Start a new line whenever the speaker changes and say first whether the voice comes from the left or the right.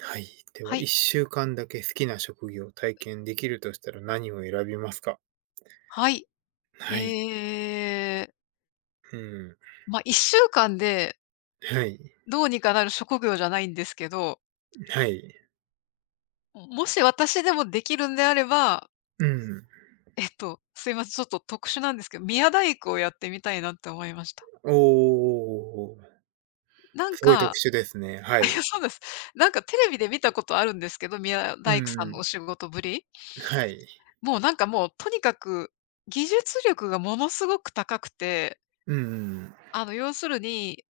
right: はい。で
left: は
right: は、
left: い。
right: 1週間だけ好きな職業を体験できるとしたら何を選びますか？
left: はい。
right: はい。
left: ええ、
right: うん。
left: まあ、1週間で
right: はい。
left: どうにかなる職業じゃないんですけど、
right: はい。
left: もし私でもできるんであれば、
right: うん。
left: すいません、ちょっと特殊なんですけど、宮大工をやってみたいなって思いました。
right: おお、
left: なん
right: すごい特
left: か
right: 殊ですね。は
left: あ いや、
right: い。
left: そうです。なんかテレビで見たことあるんですけど、宮
right: う
left: 大工さんのお
right: ん。
left: 仕事ぶり。
right: はい。
left: もうなんかもうとにかく技術力がものすごく高くて、
right: うん。
left: あの要するに、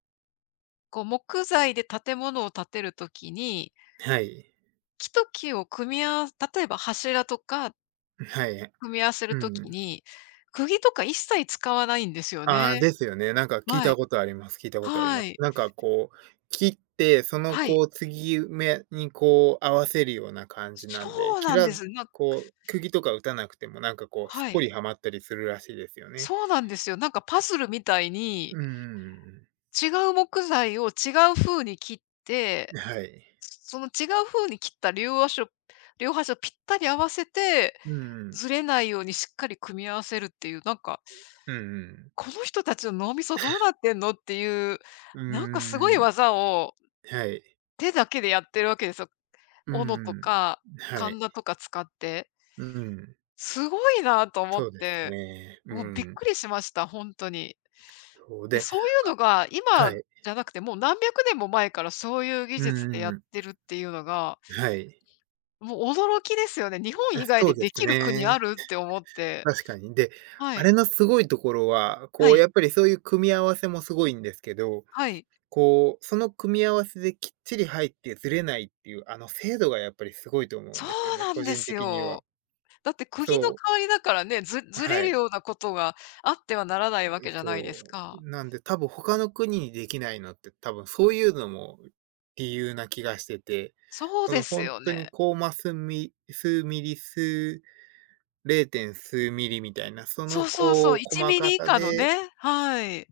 left: こう木材で建物を建てるときに
right: はい。
left: 木と木を組み合わ例えば柱とか
right: はい。
left: 組み合わせる
right: う
left: とき
right: ん。
left: に、釘とか一切使わないんですよ
right: ああ、
left: ね。
right: ですよね。なんか聞い
left: は
right: た
left: い。
right: ことあります。聞いたことありま
left: は
right: す。
left: い。
right: なんかこう、切って、その
left: はい。
right: こう継ぎ目にこう合わせるような感じなん
left: そ
right: で、
left: う
right: 切
left: なん
right: ら
left: で
right: ず、
left: す。
right: こう釘とか打たなくても、なんかこうすっ
left: は
right: ぽ
left: い。
right: りはまったりするらしいですよね。
left: そうなんですよ。なんかパズルみたいに、
right: うんうん。
left: 違う木材を違う風に切っ
right: う
left: て、
right: ん。はい。
left: その違う風に切った両端をぴったり合わせて、
right: うんうん。
left: ずれないようにしっかり組み合わせるっていう、なんか、
right: うんうん。
left: この人たちの脳みそどうなってんのっていう、
right: うー
left: なんかすごい
right: ん。
left: 技を
right: はい。
left: 手だけでやってるわけですよ。
right: う
left: 斧と
right: ん。
left: か、
right: は
left: カン
right: い。
left: ナとか使って。
right: うん。
left: すごいなと思っ
right: そうです
left: て、
right: ね。う
left: もうびっ
right: ん。
left: くりしました、ほんとに。
right: そう
left: で、
right: で、
left: そういう
right: あ、
left: のが
right: は
left: 今
right: い。
left: じゃなくて、もう何百年も前からそういう技
right: う
left: 術
right: ん
left: でや
right: う
left: っ
right: ん。
left: てるっていうのが、
right: はい。
left: もう驚きですよね。日本
right: あ、
left: 以外
right: そ
left: で
right: うで
left: で
right: す
left: きる国あ
right: ね。
left: るって思って。
right: 確かに。で、
left: は
right: あ
left: い。
right: れのすごいところは、
left: は
right: こう
left: い。
right: やっぱりそういう組み合わせもすごいんですけど、
left: はい。
right: こう、その組み合わせできっちり入ってずれないっていう、あの精度がやっぱりすごいと思う
left: そ
right: ん
left: う
right: ですよね、
left: なん
right: 個
left: で
right: 人
left: す
right: 的には。
left: よ。だって釘の
right: そう、
left: 代わりだからね、ずれ
right: は
left: る
right: い、
left: ようなことがあってはならないわけじゃないです
right: そ
left: か。
right: う。なんで、多分他の国にできないのって、多分そういうのも理由な気がしてて、
left: そう
right: そ
left: で
right: の
left: す
right: 本
left: よ
right: 当に
left: ね。
right: コーマ数ミ、数ミリ、数 0. 数ミリみたいな、そ
left: そ
right: の
left: うそう
right: こ
left: そう、
right: う細
left: 1ミ
right: か
left: リ以
right: さ
left: 下の
right: で
left: ね、はい。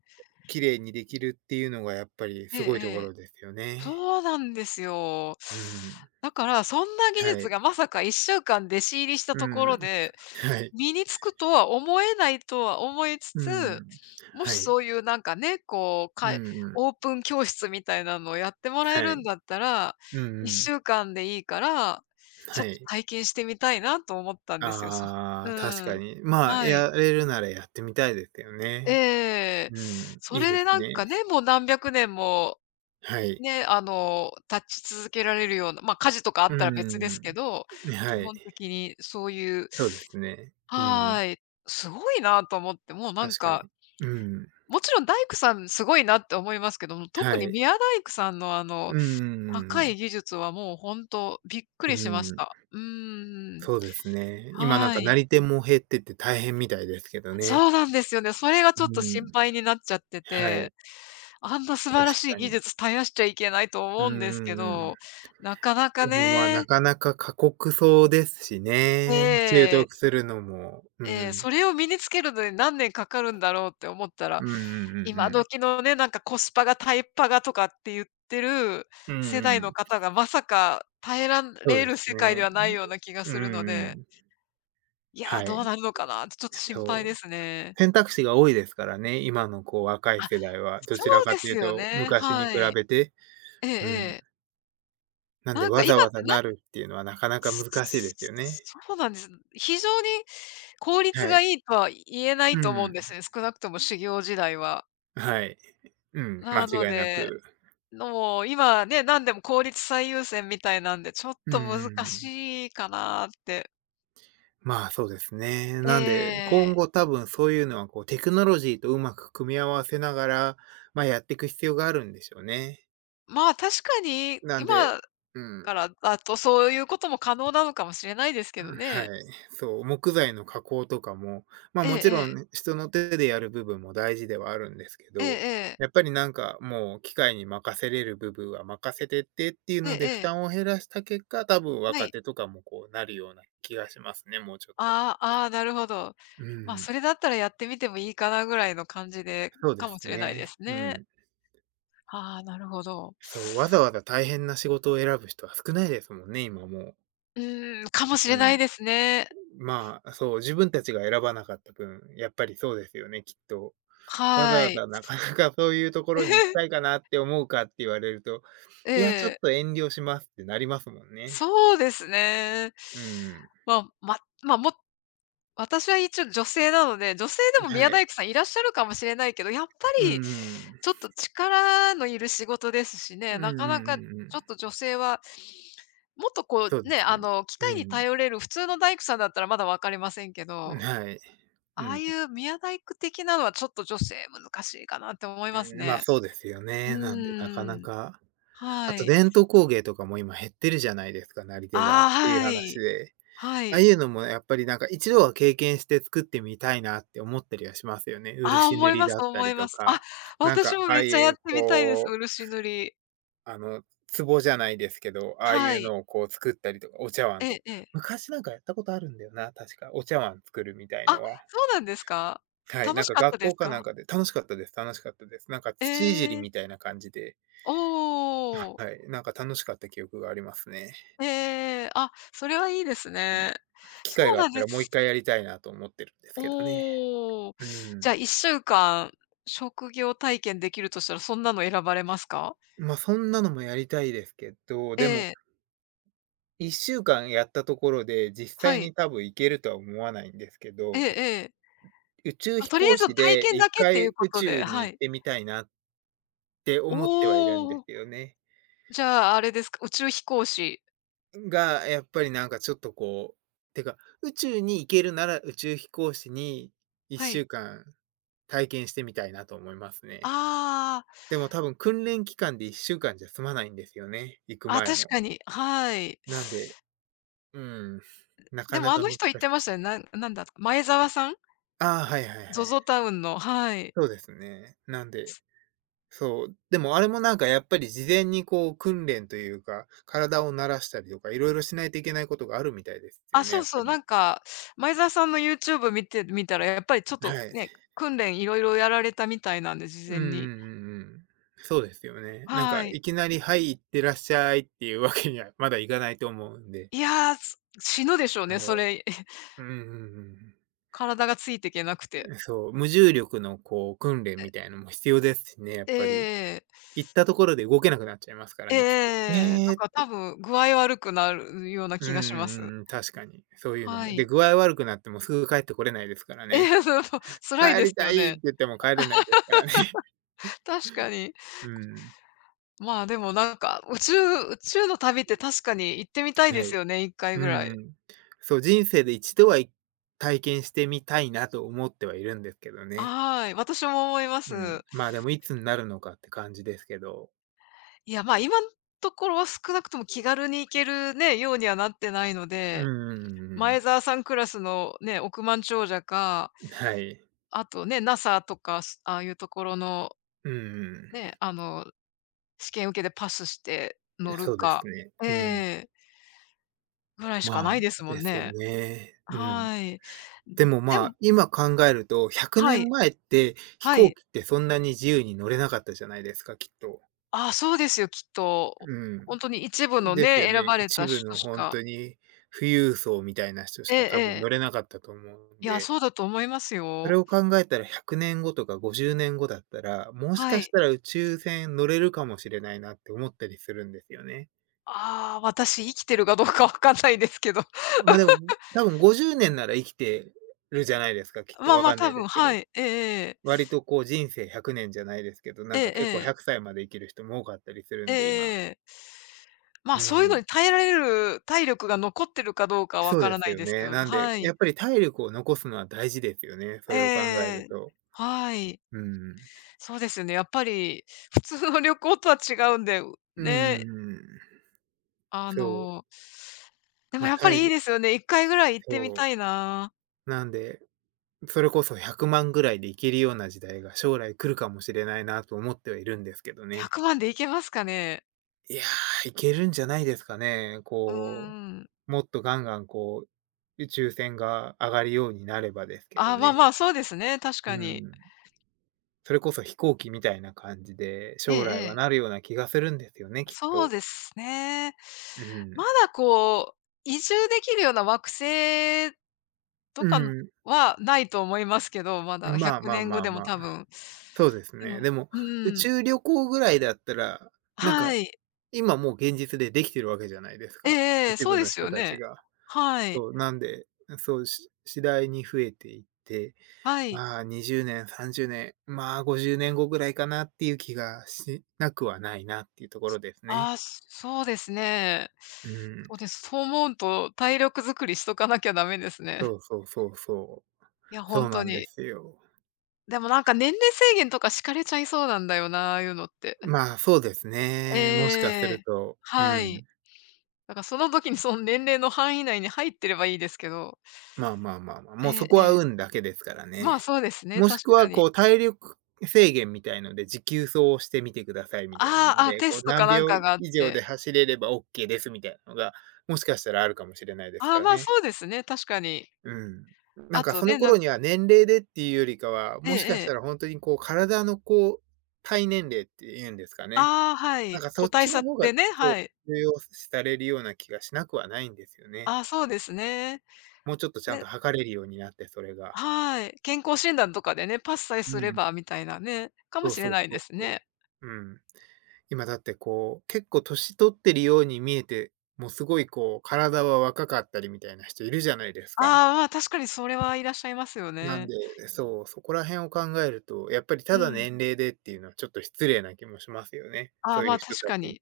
right: 綺麗にできるっていうのがやっぱり
left: ええ
right: す
left: え
right: ごいとこ
left: え。
right: ろですよね。
left: そうなんですよ。
right: うん。
left: だから、そんな技
right: は
left: 術
right: い。
left: がまさか1週間弟子入りしたところ
right: うん。
left: で、
right: はい。
left: 身につくとは思えないとは思いつ
right: う
left: つ、
right: ん。
left: もし
right: はい。
left: そういうなんかね、こう、
right: うんうん。
left: オープン教室みたいなのをやってもらえ
right: は
left: る
right: い。
left: んだったら、
right: うんう
left: 1
right: ん。
left: 週間でいいから、ち
right: は
left: ょっと
right: い。
left: 体験してみたいなと思ったんですよ。そ
right: あ
left: う
right: あ、確か
left: ん。
right: に。まあ、
left: はい。
right: やれるならやってみたいですよね。
left: ええ。
right: うん、
left: そ
right: いい
left: れ
right: で
left: で
right: す
left: なんか
right: ね。
left: ね、もう何百年も、
right: はい。
left: ね、あの、立ち続けられるような、ま、火事とかあっ
right: う
left: たら別ですけ
right: ん
left: ど、
right: うん。は
left: 基
right: い。
left: 本的にそういう
right: そうですね。うん、
left: はい、すごいなと思って、もうなん
right: 確か
left: か、
right: に。うん。
left: もちろん大工さんすごいなって思いますけども、特
right: は
left: に
right: い。
left: 宮大工さんのあの、
right: うんうんうんう
left: 高い
right: ん。
left: 技術はもうほんとびっく
right: う
left: りしまし
right: ん。
left: た。
right: そうですね。今なん
left: は
right: かな
left: い。
right: り手も減ってて大変みたいですけど
left: そ
right: ね。
left: うなんですよね。それがちょっと
right: う
left: 心
right: ん。
left: 配になっちゃって
right: は
left: て。
right: い、
left: あんな素晴
right: 確
left: らしい
right: か
left: 技
right: に。
left: 術絶やしちゃいけないと
right: う
left: 思
right: ん
left: うんです
right: う
left: け
right: んう
left: ど、
right: ん。
left: なかなか
right: でも、まあ、な
left: ね、
right: かなか過酷そうですし
left: え
right: ね、習
left: え、
right: 得するのも。う
left: ええ、
right: ん。
left: それを身につけるのに何年かかるんだろうって思ったら、
right: うんうんうん
left: 今
right: うん。
left: 時のね、なんかコスパがタイパがとかって言ってる
right: うん
left: 世代
right: う
left: の
right: ん。
left: 方がまさか耐えら
right: そ
left: れ
right: うで
left: る
right: す
left: 世界で
right: ね。
left: はないような気が
right: うん
left: するの
right: う
left: で、
right: ん。
left: いや、
right: は
left: どう
right: い、
left: なるのかなってちょっと心配
right: そ
left: で
right: う。
left: すね。
right: 選択肢が多いですからね、今のこう若い
left: あ、
right: 世代は、ど
left: そ
right: ちら
left: う
right: か
left: で
right: とい
left: す
right: う
left: よ
right: と
left: ね、
right: 昔に比
left: はい。え
right: べて。
left: ええ
right: うん。
left: え。
right: なんで
left: なんか
right: わ
left: 今っ
right: ざわ
left: て
right: ざな
left: な
right: るっていうのはなかなか難しいです
left: そ
right: よね。
left: そうなんです。非常に効率
right: は
left: が
right: い。
left: いいとは言えな
right: う
left: いと思うん
right: ん、
left: ですね、少なくとも修行時代は。
right: はい。うん、間
left: なの
right: 違いな
left: で、
right: く。
left: 今ね、何でも効率最優先みたいなんで、ちょっ
right: う
left: と難
right: ん。
left: しいかなって。
right: まあ、そうですね。なんで、
left: ええ
right: 今後多分そういうのはこうテクノロジーとうまく組み合わせながら、ま、やっていく必要があるんでしょうね。
left: まあ、確かに
right: なんで、
left: 今
right: う
left: か
right: ん。
left: らだとそういうことも可能なのかもしれないですけど
right: は
left: ね。
right: い。そう、木材の加工とかも、まあ、
left: ええ
right: もち
left: ええ。
right: ろん人の手でやる部分も大事ではあるんですけ
left: ええ
right: ど、
left: ええ。
right: やっぱりなんかもう機械に任せれる部分は任せてってっていう
left: ええ
right: ので負
left: ええ。
right: 担を減らした結果、多分
left: は
right: 若
left: い。
right: 手とかもこうなるような気がしますね、もうちょっと。
left: ああ、ああ、なるほど。
right: う
left: まあ、
right: ん。
left: それだったらやってみてもいいかなぐらいの感じで
right: そう
left: か
right: で
left: もし
right: す
left: れないで
right: ね。
left: す
right: う
left: ね。
right: ん。
left: ああ、なるほど。
right: そう、わざわざ大変な仕事を選ぶ人は少ないですもんね、今もう。
left: うーん、かもし
right: う
left: れない
right: ん。
left: ですね。
right: まあ、そう、自分たちが選ばなかった分、やっぱりそうですよね、きっと。わざ
left: は
right: わ
left: い。
right: ざなかなかそういうところに行きたい かなって思うかって言われると、
left: えへ
right: いや、
left: え
right: ちょっ
left: え、
right: と遠慮しますってなりますもんね。
left: そうですね。
right: うん。
left: ま、まま、も私は一応女性なので、女性で
right: ん。
left: も
right: は
left: 宮
right: い。
left: 大工さんいらっしゃるかもしれないけど、やっぱ
right: うんう
left: り
right: ん。
left: ちょっと力のいる仕事ですしね、
right: うん
left: なか
right: う
left: なかち
right: んうんうん。
left: ょっと女性は、もっとこ
right: そう
left: う
right: で
left: ね、
right: す
left: あ
right: ね。
left: の、機
right: う
left: 械に
right: ん。
left: 頼れる普通の大工さんだったらまだ分かりませんけど、
right: はい。う
left: ああ
right: ん。
left: いう宮大工的なのはちょっと女性難しいかなって思います
right: うん、まあ、
left: ね。
right: そうですよ
left: う
right: ね。なんでなかな
left: ーん、
right: か。あ
left: は
right: と
left: い。
right: 伝統工芸とかも今減ってるじゃないですか、なり手がっ
left: ああ、
right: ていう
left: は
right: 話
left: い。
right: で。
left: は
right: ああ
left: い。
right: いうのもやっぱりなんか一度は経験して作ってみたいなって思ったりはしますよね。
left: ああ、
right: 漆
left: 思
right: 塗
left: い
right: り
left: ます
right: だった
left: 思
right: り
left: いま
right: と
left: す。あ、
right: か、なん
left: 私
right: か
left: も
right: あ
left: め
right: あ
left: っ
right: い
left: ちゃやっ
right: う
left: てみたいです、
right: こう、
left: 漆塗り。
right: あの、壺じゃないですけど、ああい
left: は
right: う
left: い。
right: のをこう作ったりとか、お茶
left: え
right: 碗とか
left: えええ。
right: 昔なんかやったことあるんだよな、確か。お茶碗作るみたい
left: あ、
right: のは。
left: そうなんですか？
right: はい、
left: 楽
right: なん
left: し
right: か
left: かった
right: 学
left: です
right: 校かなん
left: か？
right: かで楽しかったです、楽しかったです。なんか
left: え
right: 土いじり
left: え。
right: みたいな感じで、
left: お
right: は
left: お。
right: い、なんか楽しかった記憶がありますね。
left: ええあ、それはいいです
right: うん。
left: ね。
right: 機会
left: そう
right: があ
left: な
right: っ
left: ん
right: た
left: で
right: らもう一
left: す。
right: 回やりたいなと思ってるんですけどね。
left: おお。
right: う
left: じ
right: ん。
left: ゃあ1週間、職業体験できるとしたら、そんなの選ばれますか？
right: まあ、そんなのもやりたいですけど、
left: え
right: でも、
left: え。
right: 1週間やったところで、実
left: は
right: 際
left: い。
right: に多分行けるとは思わないんですけ
left: ええ
right: ど、
left: ええ。
right: 宇宙
left: あ、
right: 飛
left: とりあえ
right: 行
left: ず
right: 士
left: 体
right: で
left: 験
right: 1
left: だけっていう
right: 回
left: こ
right: 宇
left: とで、
right: 宙に
left: は
right: 行っ
left: い。
right: てみたいなって思ってはいるん
left: お
right: で
left: お。
right: すよね。
left: じゃあ、あれですか、宇宙飛行士。
right: が、やっぱりなんかちょっとこう、てか、宇宙に行けるなら宇宙飛行士に
left: は
right: 1
left: い。
right: 週間体験してみたいなと思いますね。
left: ああ、
right: でも多分訓練期間で1週間じゃ済まないんですよね、行く
left: あ、
right: 前
left: 確
right: の。
left: かに、はい。
right: なんで、うん、な
left: で
right: か
left: も
right: な
left: あ
right: か
left: の
right: 難
left: 人言っ
right: し
left: てましたよ
right: い。
left: ね、なんなんだ、前澤さん
right: ああ、はいはい
left: ゾ
right: はい。
left: ゾタウンの、はい。
right: そうですね。なんで、そう、でもあれもなんかやっぱり事前にこう訓練というか、体を慣らしたりとか、いろいろしないといけないことがあるみたいです
left: あ、
right: よね、
left: そう
right: やっぱ
left: そう、な
right: り。
left: んか、前澤さんの YouTube 見てみたら、やっぱりちょっ
right: は
left: と
right: い。
left: ね、訓練いろいろやられたみたいなんで、事
right: う
left: 前
right: んうん
left: に。
right: うんうん。そうですよね。なん
left: は
right: か
left: い。
right: いきなり、はい、行ってらっしゃいっていうわけにはまだいかないと思うんで、
left: いや、死ぬでしょうね、そ
right: そ
left: れ、
right: う。うんうん
left: 体がついていけなくて。
right: うん。そう、無重力のこう訓練
left: え、
right: みたいのも必要ですしね、やっぱり。
left: ええ。
right: 行ったところで動けなくなっちゃいますか
left: え
right: らね、きっと。
left: え。なんか多分具合悪くなるような
right: うん
left: 気がし
right: う
left: ます。
right: んうん、確かに。そういうのも。
left: は
right: で、
left: い。
right: 具合悪くなってもすぐ帰ってこれないですから
left: ええ、
right: ね。
left: そうそう、辛い
right: 帰
left: です
right: りた
left: よ
right: いっ
left: ね。
right: て言っても帰れないですからね。
left: 確かに。
right: うん。
left: まあ、でもなんか、宇宙の旅って確かに行ってみたい
right: は
left: です
right: い。
left: よね、1回
right: う
left: ぐら
right: んう
left: い。
right: ん。そう、人生で一度は、体験してみたいなと思ってはいるんですけどね。
left: はい、私も思いま
right: うん。
left: す。
right: まあ、でもいつになるのかって感じですけど。
left: いや、まあ、今んところは少なくとも気軽に行けるね、ようにはなってないの
right: う
left: で、
right: んう
left: 前
right: ん
left: 澤さんクラスのね、億万長者か、
right: うん。はい。
left: あとね、NASA とか、ああいうところの
right: うん
left: ね、あの、試験受けてパスして
right: う
left: 乗
right: ん。
left: る
right: そうです
left: か
right: ね。
left: え
right: うん。
left: え、ぐらいしか
right: ま
left: な
right: あ、
left: いですも
right: で
left: ん
right: すよ
left: ね。
right: ね。うん。
left: はい。
right: でも、
left: で
right: ま
left: も
right: あ、今考えると、100
left: は
right: 年
left: い、
right: 前って飛
left: は
right: 行
left: い。
right: 機ってそんなに自由に乗れなかったじゃないですか、きっと。
left: ああ、そうですよ、きっと。
right: う
left: ほんとに一部
right: ん。
left: の
right: ですよ
left: ね、選
right: ね。
left: ばれた
right: 一部
left: 人
right: の
left: し
right: ほん
left: か
right: とに富裕層みたいな人
left: え
right: し
left: え
right: か多分
left: ええ。
right: 乗れなかったと思うん
left: いや、
right: で、
left: そうだと思います
right: それ
left: よ。
right: を考えたら100年後とか50年後だったら、もし
left: は
right: かし
left: い。
right: たら宇宙船乗れるかもしれないなって思ったりするんですよね。
left: ああ、私生きてるかどうかわかんないですけど。
right: ま、でも、多分50年なら生きてるじゃないですか、きっと、
left: まあ
right: わ
left: まあ、
right: かんな
left: 多
right: いで
left: 分、
right: すけ
left: は
right: ど。
left: い。ええええ。
right: 割とこう人生100年じゃないですけど、
left: え
right: なんか
left: え
right: 結構
left: ええ。
right: 100歳まで生きる人も多かったりする
left: え
right: ん
left: え
right: で、今。
left: ええ。まあ、
right: う
left: そういうの
right: ん。
left: に耐えられる体力が残ってるかどうかわ
right: そう
left: から
right: で
left: な
right: す
left: い
right: よ
left: ですけ
right: ね。
left: ど、
right: なんで、
left: は
right: や
left: い。
right: っぱり体力を残すのは大事ですよね、そ
left: えええ
right: れを考える
left: え。
right: と。
left: はい。
right: うん。
left: そうですよね、やっぱり普通の旅行とは違うんで、
right: うんう
left: ね、
right: んうん。
left: あ
right: そ
left: の、
right: う。
left: でも
right: ま、あ
left: やっぱ
right: 体
left: りいい
right: 力
left: ですよね。1回ぐらい行ってみ
right: そう。
left: たいな。
right: なんで、それこそ100万ぐらいでいけるような時代が将来来るかもしれないなと思ってはいるんですけどね。
left: 100万で行けますかね？
right: いやー、いけるんじゃないですかね。
left: うーん。
right: もっとガンガンこう、宇宙船が上がるようになればですけ
left: あ、
right: ど
left: まあま
right: ね。
left: あ、そうですね、確
right: う
left: かに。
right: ん。それこそ飛行機みたいな感じで、
left: ええ
right: 将来は
left: え
right: な
left: え。
right: るような気がするんですよね、きっ
left: そう
right: と。
left: ですね。
right: う
left: ま
right: ん。
left: だこう、移住できるような惑星と
right: う
left: か
right: ん。
left: はないと思いますけど、まだ100
right: まあまあ
left: 年
right: ま
left: 後
right: あ
left: でも
right: まあ。
left: 多分。
right: そうです
left: で
right: ね。
left: も
right: でも、
left: う
right: 宇
left: ーん、
right: 宙旅行ぐらいだったら、なんか、
left: はい。
right: 今もう現実でできてるわけじゃないです
left: ええ
right: か、
left: ええ、
right: 一
left: そう
right: 部
left: で
right: の
left: す
right: 人
left: よ
right: たち
left: ね。
right: が。
left: はい。
right: そう、なんで、そう、し次第に増えていって、
left: はい。
right: まあ、20年、30年、まあ、50年後ぐらいかなっていう気がしなくはないなっていうところですね。
left: ああ、そうですね。
right: う
left: そ
right: ん。
left: うです。そう思うと、体力作りしとかなきゃダメですね。
right: そう そうそうそう。
left: いや、ほ
right: そ
left: ん
right: うな
left: と
right: んで
left: に。
right: すよ。
left: でもなんか年齢制限とか敷かれちゃいそうなんだよな、ああいうのって。
right: まあ、そうです
left: ええ
right: ね。もしかす
left: え
right: る
left: え。
right: と、う
left: はい。
right: ん。
left: だからその時にその年齢の範囲内に入ってればいいですけど。
right: まあまあまあまあ、
left: え
right: もう
left: え
right: そこ
left: え
right: は
left: え。
right: 運だけですから
left: まあ、
right: ね。
left: そうですね、
right: もし
left: 確
right: く
left: か
right: はこ
left: に。
right: う体力制限みたいので、持久走をしてみてくださいみたいな
left: あ
right: の
left: あ、あ、
right: で、
left: テ
right: こう
left: ストか
right: 何
left: なん
right: 秒
left: か
right: 以
left: があっ
right: 上
left: て。
right: で走れればオッケーですみたいなのが、もしかしたらあるかもしれないです
left: あ
right: か
left: あ、
right: ら
left: まあ、
right: ね。
left: そうですね、確かに。
right: うん。なん
left: あ
right: か
left: と
right: その
left: ね、なん
right: 頃
left: か
right: には年齢でっていうよりかは、
left: ええ
right: もしか
left: え
right: し
left: え。
right: たら本当にこう体のこう、体年齢っていうんですかね。
left: ああ、は
right: なん
left: い。
right: かそ
left: 個
right: っ
left: 体
right: ち
left: 差
right: の方が、
left: でね、
right: そう、
left: はい。
right: 重要視されるような気がしなくはないんですよね。
left: ああ、そうですね。
right: もうちょっとちゃん
left: ね。
right: と測れるようになって、それが。
left: はい。健康診断とかでね、パスさえ
right: う
left: すれ
right: ん。
left: ばみたいなね、かも
right: そう
left: しれ
right: そう
left: ない
right: そ
left: で
right: う
left: す
right: そう。
left: ね。
right: うん。今だってこう、結構年取ってるように見えて、もうすごいこう、体は若かったりみたいな人いるじゃないですか。
left: ああ、まあ、確かにそれはいらっしゃいますよ
right: なん
left: ね。
right: で、そう、そこら辺を考えると、やっぱり
left: う
right: ただ
left: ん。
right: 年齢でっていうのはちょっと失礼な気もしますよね。
left: ああ、
right: そう
left: ま
right: いう
left: あ、
right: 人
left: 確
right: た
left: か
right: ちに。
left: に。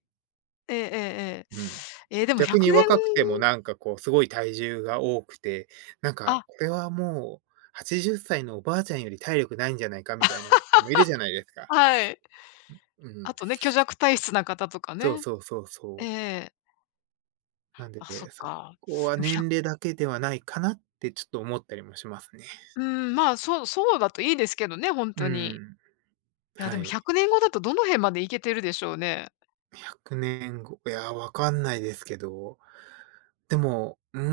left: えええええ
right: うん。
left: え。ええ、でも
right: 逆に
left: 100年
right: 若くてもなんかこう、すごい体重が多くて、なんか、
left: あ、
right: これはもう、80歳のおばあちゃんより体力ないんじゃないかみたいな人もいるじゃないですか。
left: はい。
right: うん。
left: あとね、虚弱体質な方とか
right: そう
left: ね。
right: そうそう
left: え
right: そう。
left: え。
right: なんで、
left: あ、そっ
right: そ
left: か。
right: こは
left: でも1
right: 年齢だけではないかなってちょっと思ったりもしますね。
left: うん、まあ、そうそうだといいですけどね、本
right: う
left: 当に。
right: ん。
left: いや、で
right: は
left: も100
right: い。
left: 年後だとどの辺まで行けてるでしょうね。
right: 100年後、いや、わかんないですけど、でも、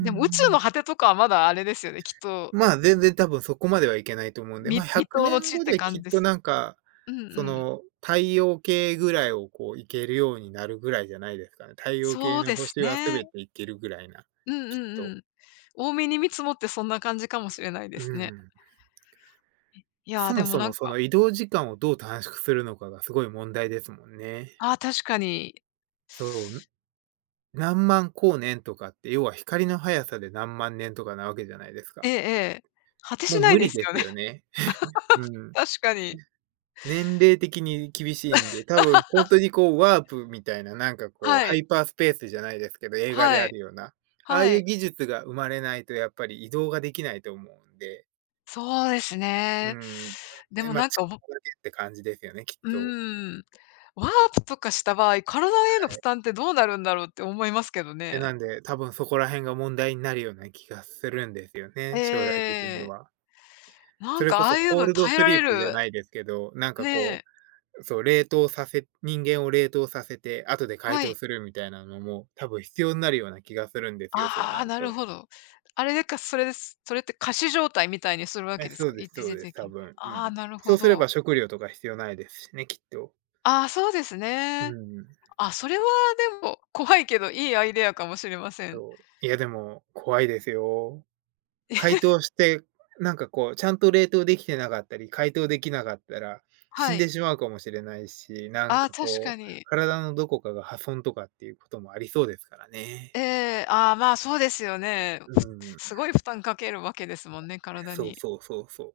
left: でも宇宙の果てとかはまだあれですよね、きっと、
right: まあ、全然多分そこまではいけないと思うんで、まあ、100
left: 未踏
right: 年
left: の地っ
right: 後
left: て
right: で
left: 感
right: き
left: じ
right: っ
left: で
right: と
left: す
right: なんか、
left: うんう
right: そ
left: ん。
right: の、太陽系ぐらいをこう行けるようになるぐらいじゃないですかね。太陽
left: そ
right: 系
left: う
right: の
left: です
right: 星はす
left: ね。
right: べて行けるぐらいな、
left: うんう
right: きっ
left: ん
right: と。
left: うん。多めに見積もってそんな感じかもしれないで
right: う
left: すね。
right: ん。
left: いや、
right: そ
left: で
right: も
left: も
right: そ
left: なん
right: もそ
left: か、
right: の移動時間をどう短縮するのかがすごい問題ですもんね。
left: ああ、確かに。
right: そう、何万光年とかって、要は光の速さで何万年とかなわけじゃないです
left: ええ
right: か。
left: ええ。果てし
right: もう
left: ない
right: 無
left: で
right: 理
left: す
right: で
left: よ
right: す
left: ね。
right: よ ね。うん。
left: 確かに。
right: 年齢的に厳しいんで、多分ほ んとにこうワープみたいな、なんかこう
left: は
right: ハ
left: い。
right: イパースペースじゃないですけど、映画で
left: は
right: あ
left: い。
right: るような、ああ
left: は
right: いう
left: い。
right: 技術が生まれないとやっぱり移動ができないと思うんで、
left: そうです
right: う
left: ね。
right: ん、
left: で
right: え、
left: も
right: ま、
left: なん
right: ち
left: か、ぼ
right: って感じですよね、きっ
left: う
right: と。
left: ーん、ワープとかした場合、体への負担ってどうなるんだろうって思いますけど
right: え、
left: ね。
right: なんで、多分そこら辺が問題になるような気がするんですよ
left: え
right: ね、将来的に
left: え。
right: は。
left: な
right: そ
left: ん
right: れ
left: か
right: こ
left: ああ
right: そ
left: いう
right: コ
left: の
right: ー
left: に
right: ルド
left: 耐え
right: ス
left: ら
right: リ
left: れ
right: ープじゃ
left: る
right: ないですけど、なん
left: ね
right: かこ
left: え。
right: う、そう、冷凍させ人間を冷凍させて、後で解
left: は
right: 凍
left: い。
right: するみたいなのも、多分必要になるような気がするんですよ、そう
left: あ
right: な
left: あ、
right: る
left: なる
right: と。
left: ほど。あれでか、それです。それって仮死状態みたいにするわけ
right: え、
left: です
right: そう
left: か？
right: です
left: 一
right: そう
left: 時
right: です、
left: 的
right: 多
left: に。
right: 分、う
left: ああ、
right: ん。
left: なる
right: そ
left: ほ
right: うすれ
left: ど。
right: ば食料とか必要ないですしね、きっと。
left: ああ、そうです
right: う
left: ね。
right: ん、
left: あ、それはでも、怖いけどいいアイデアかもしれません。
right: そう。いや、でも怖いですよ。解 凍して、なんかこう、ちゃんと冷凍できてなかったり、解凍できなかったら、死
left: は
right: ん
left: い。
right: でしまうかもしれないし、なん
left: ああ、
right: か
left: 確
right: こ
left: か
right: う、
left: に。
right: 体のどこかが破損とかっていうこともありそうですからね。
left: ええ、ああ、まあ、そうですよね。
right: う
left: ふ
right: ん、
left: すごい負担かけるわけですもんね、体
right: そう
left: に。
right: そうそうそう。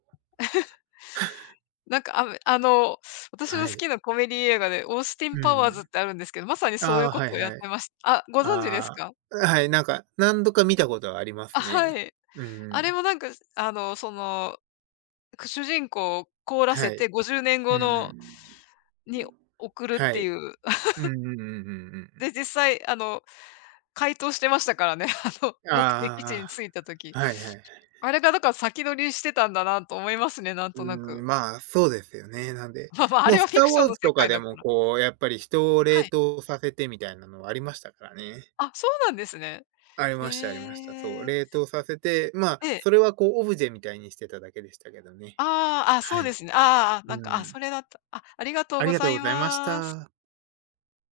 left: なんか、ああの、私の
right: は
left: 好
right: い。
left: きなコメディ映画でオースティ
right: う
left: ン・パワーズっ
right: ん。
left: てあるんですけど、まさにそうい
right: あ
left: う
right: あ、
left: こ
right: は
left: と
right: い
left: をやっ
right: はい。
left: てましたあ、ご存知です
right: あ
left: か？
right: あ、はい、なんか、何度か見たことはありま
left: あ、
right: すね。
left: はい。
right: う
left: あれ
right: ん。
left: もなんか、あの、その、主人公を凍らせ
right: はい。
left: て50年
right: う
left: 後の
right: ん
left: に送るっ
right: は
left: て
right: い。
left: いう。
right: うんうんうんうんう
left: で、
right: ん。
left: 実際、あの、解凍してましたからね、あの、目的地
right: あ
left: に着いた時。
right: あ、はいはい。
left: あれがだから先取りしてたんだなと思いますね、なん
right: う
left: とな
right: ー
left: く。
right: ん、まあ、そうですよね。なんで、
left: まあまあ、あ
right: もう
left: れは
right: ス
left: フィ
right: ター・
left: クショ
right: ウ
left: ン
right: ォー
left: の
right: ズ
left: 世
right: とか
left: 界
right: で
left: だか
right: も
left: ら。
right: こう、やっぱり人を
left: は
right: 冷
left: い。
right: 凍させてみたいなのはありましたからね。
left: あ、そうなんですね。
right: ありましたありま
left: へ
right: した。そう、
left: え。
right: 冷凍させて、まあ、
left: ええ。
right: それはこうオブジェみたいにしてただけでしたけどね。
left: ああ、あ、そ
right: は
left: う
right: い。
left: ですね。ああ、
right: う
left: なんか、あ、そ
right: ん。
left: れだった。あ、ありがとう
right: あり
left: ご
right: が
left: ざ
right: とうご
left: い
right: ざいまし
left: ます。
right: た。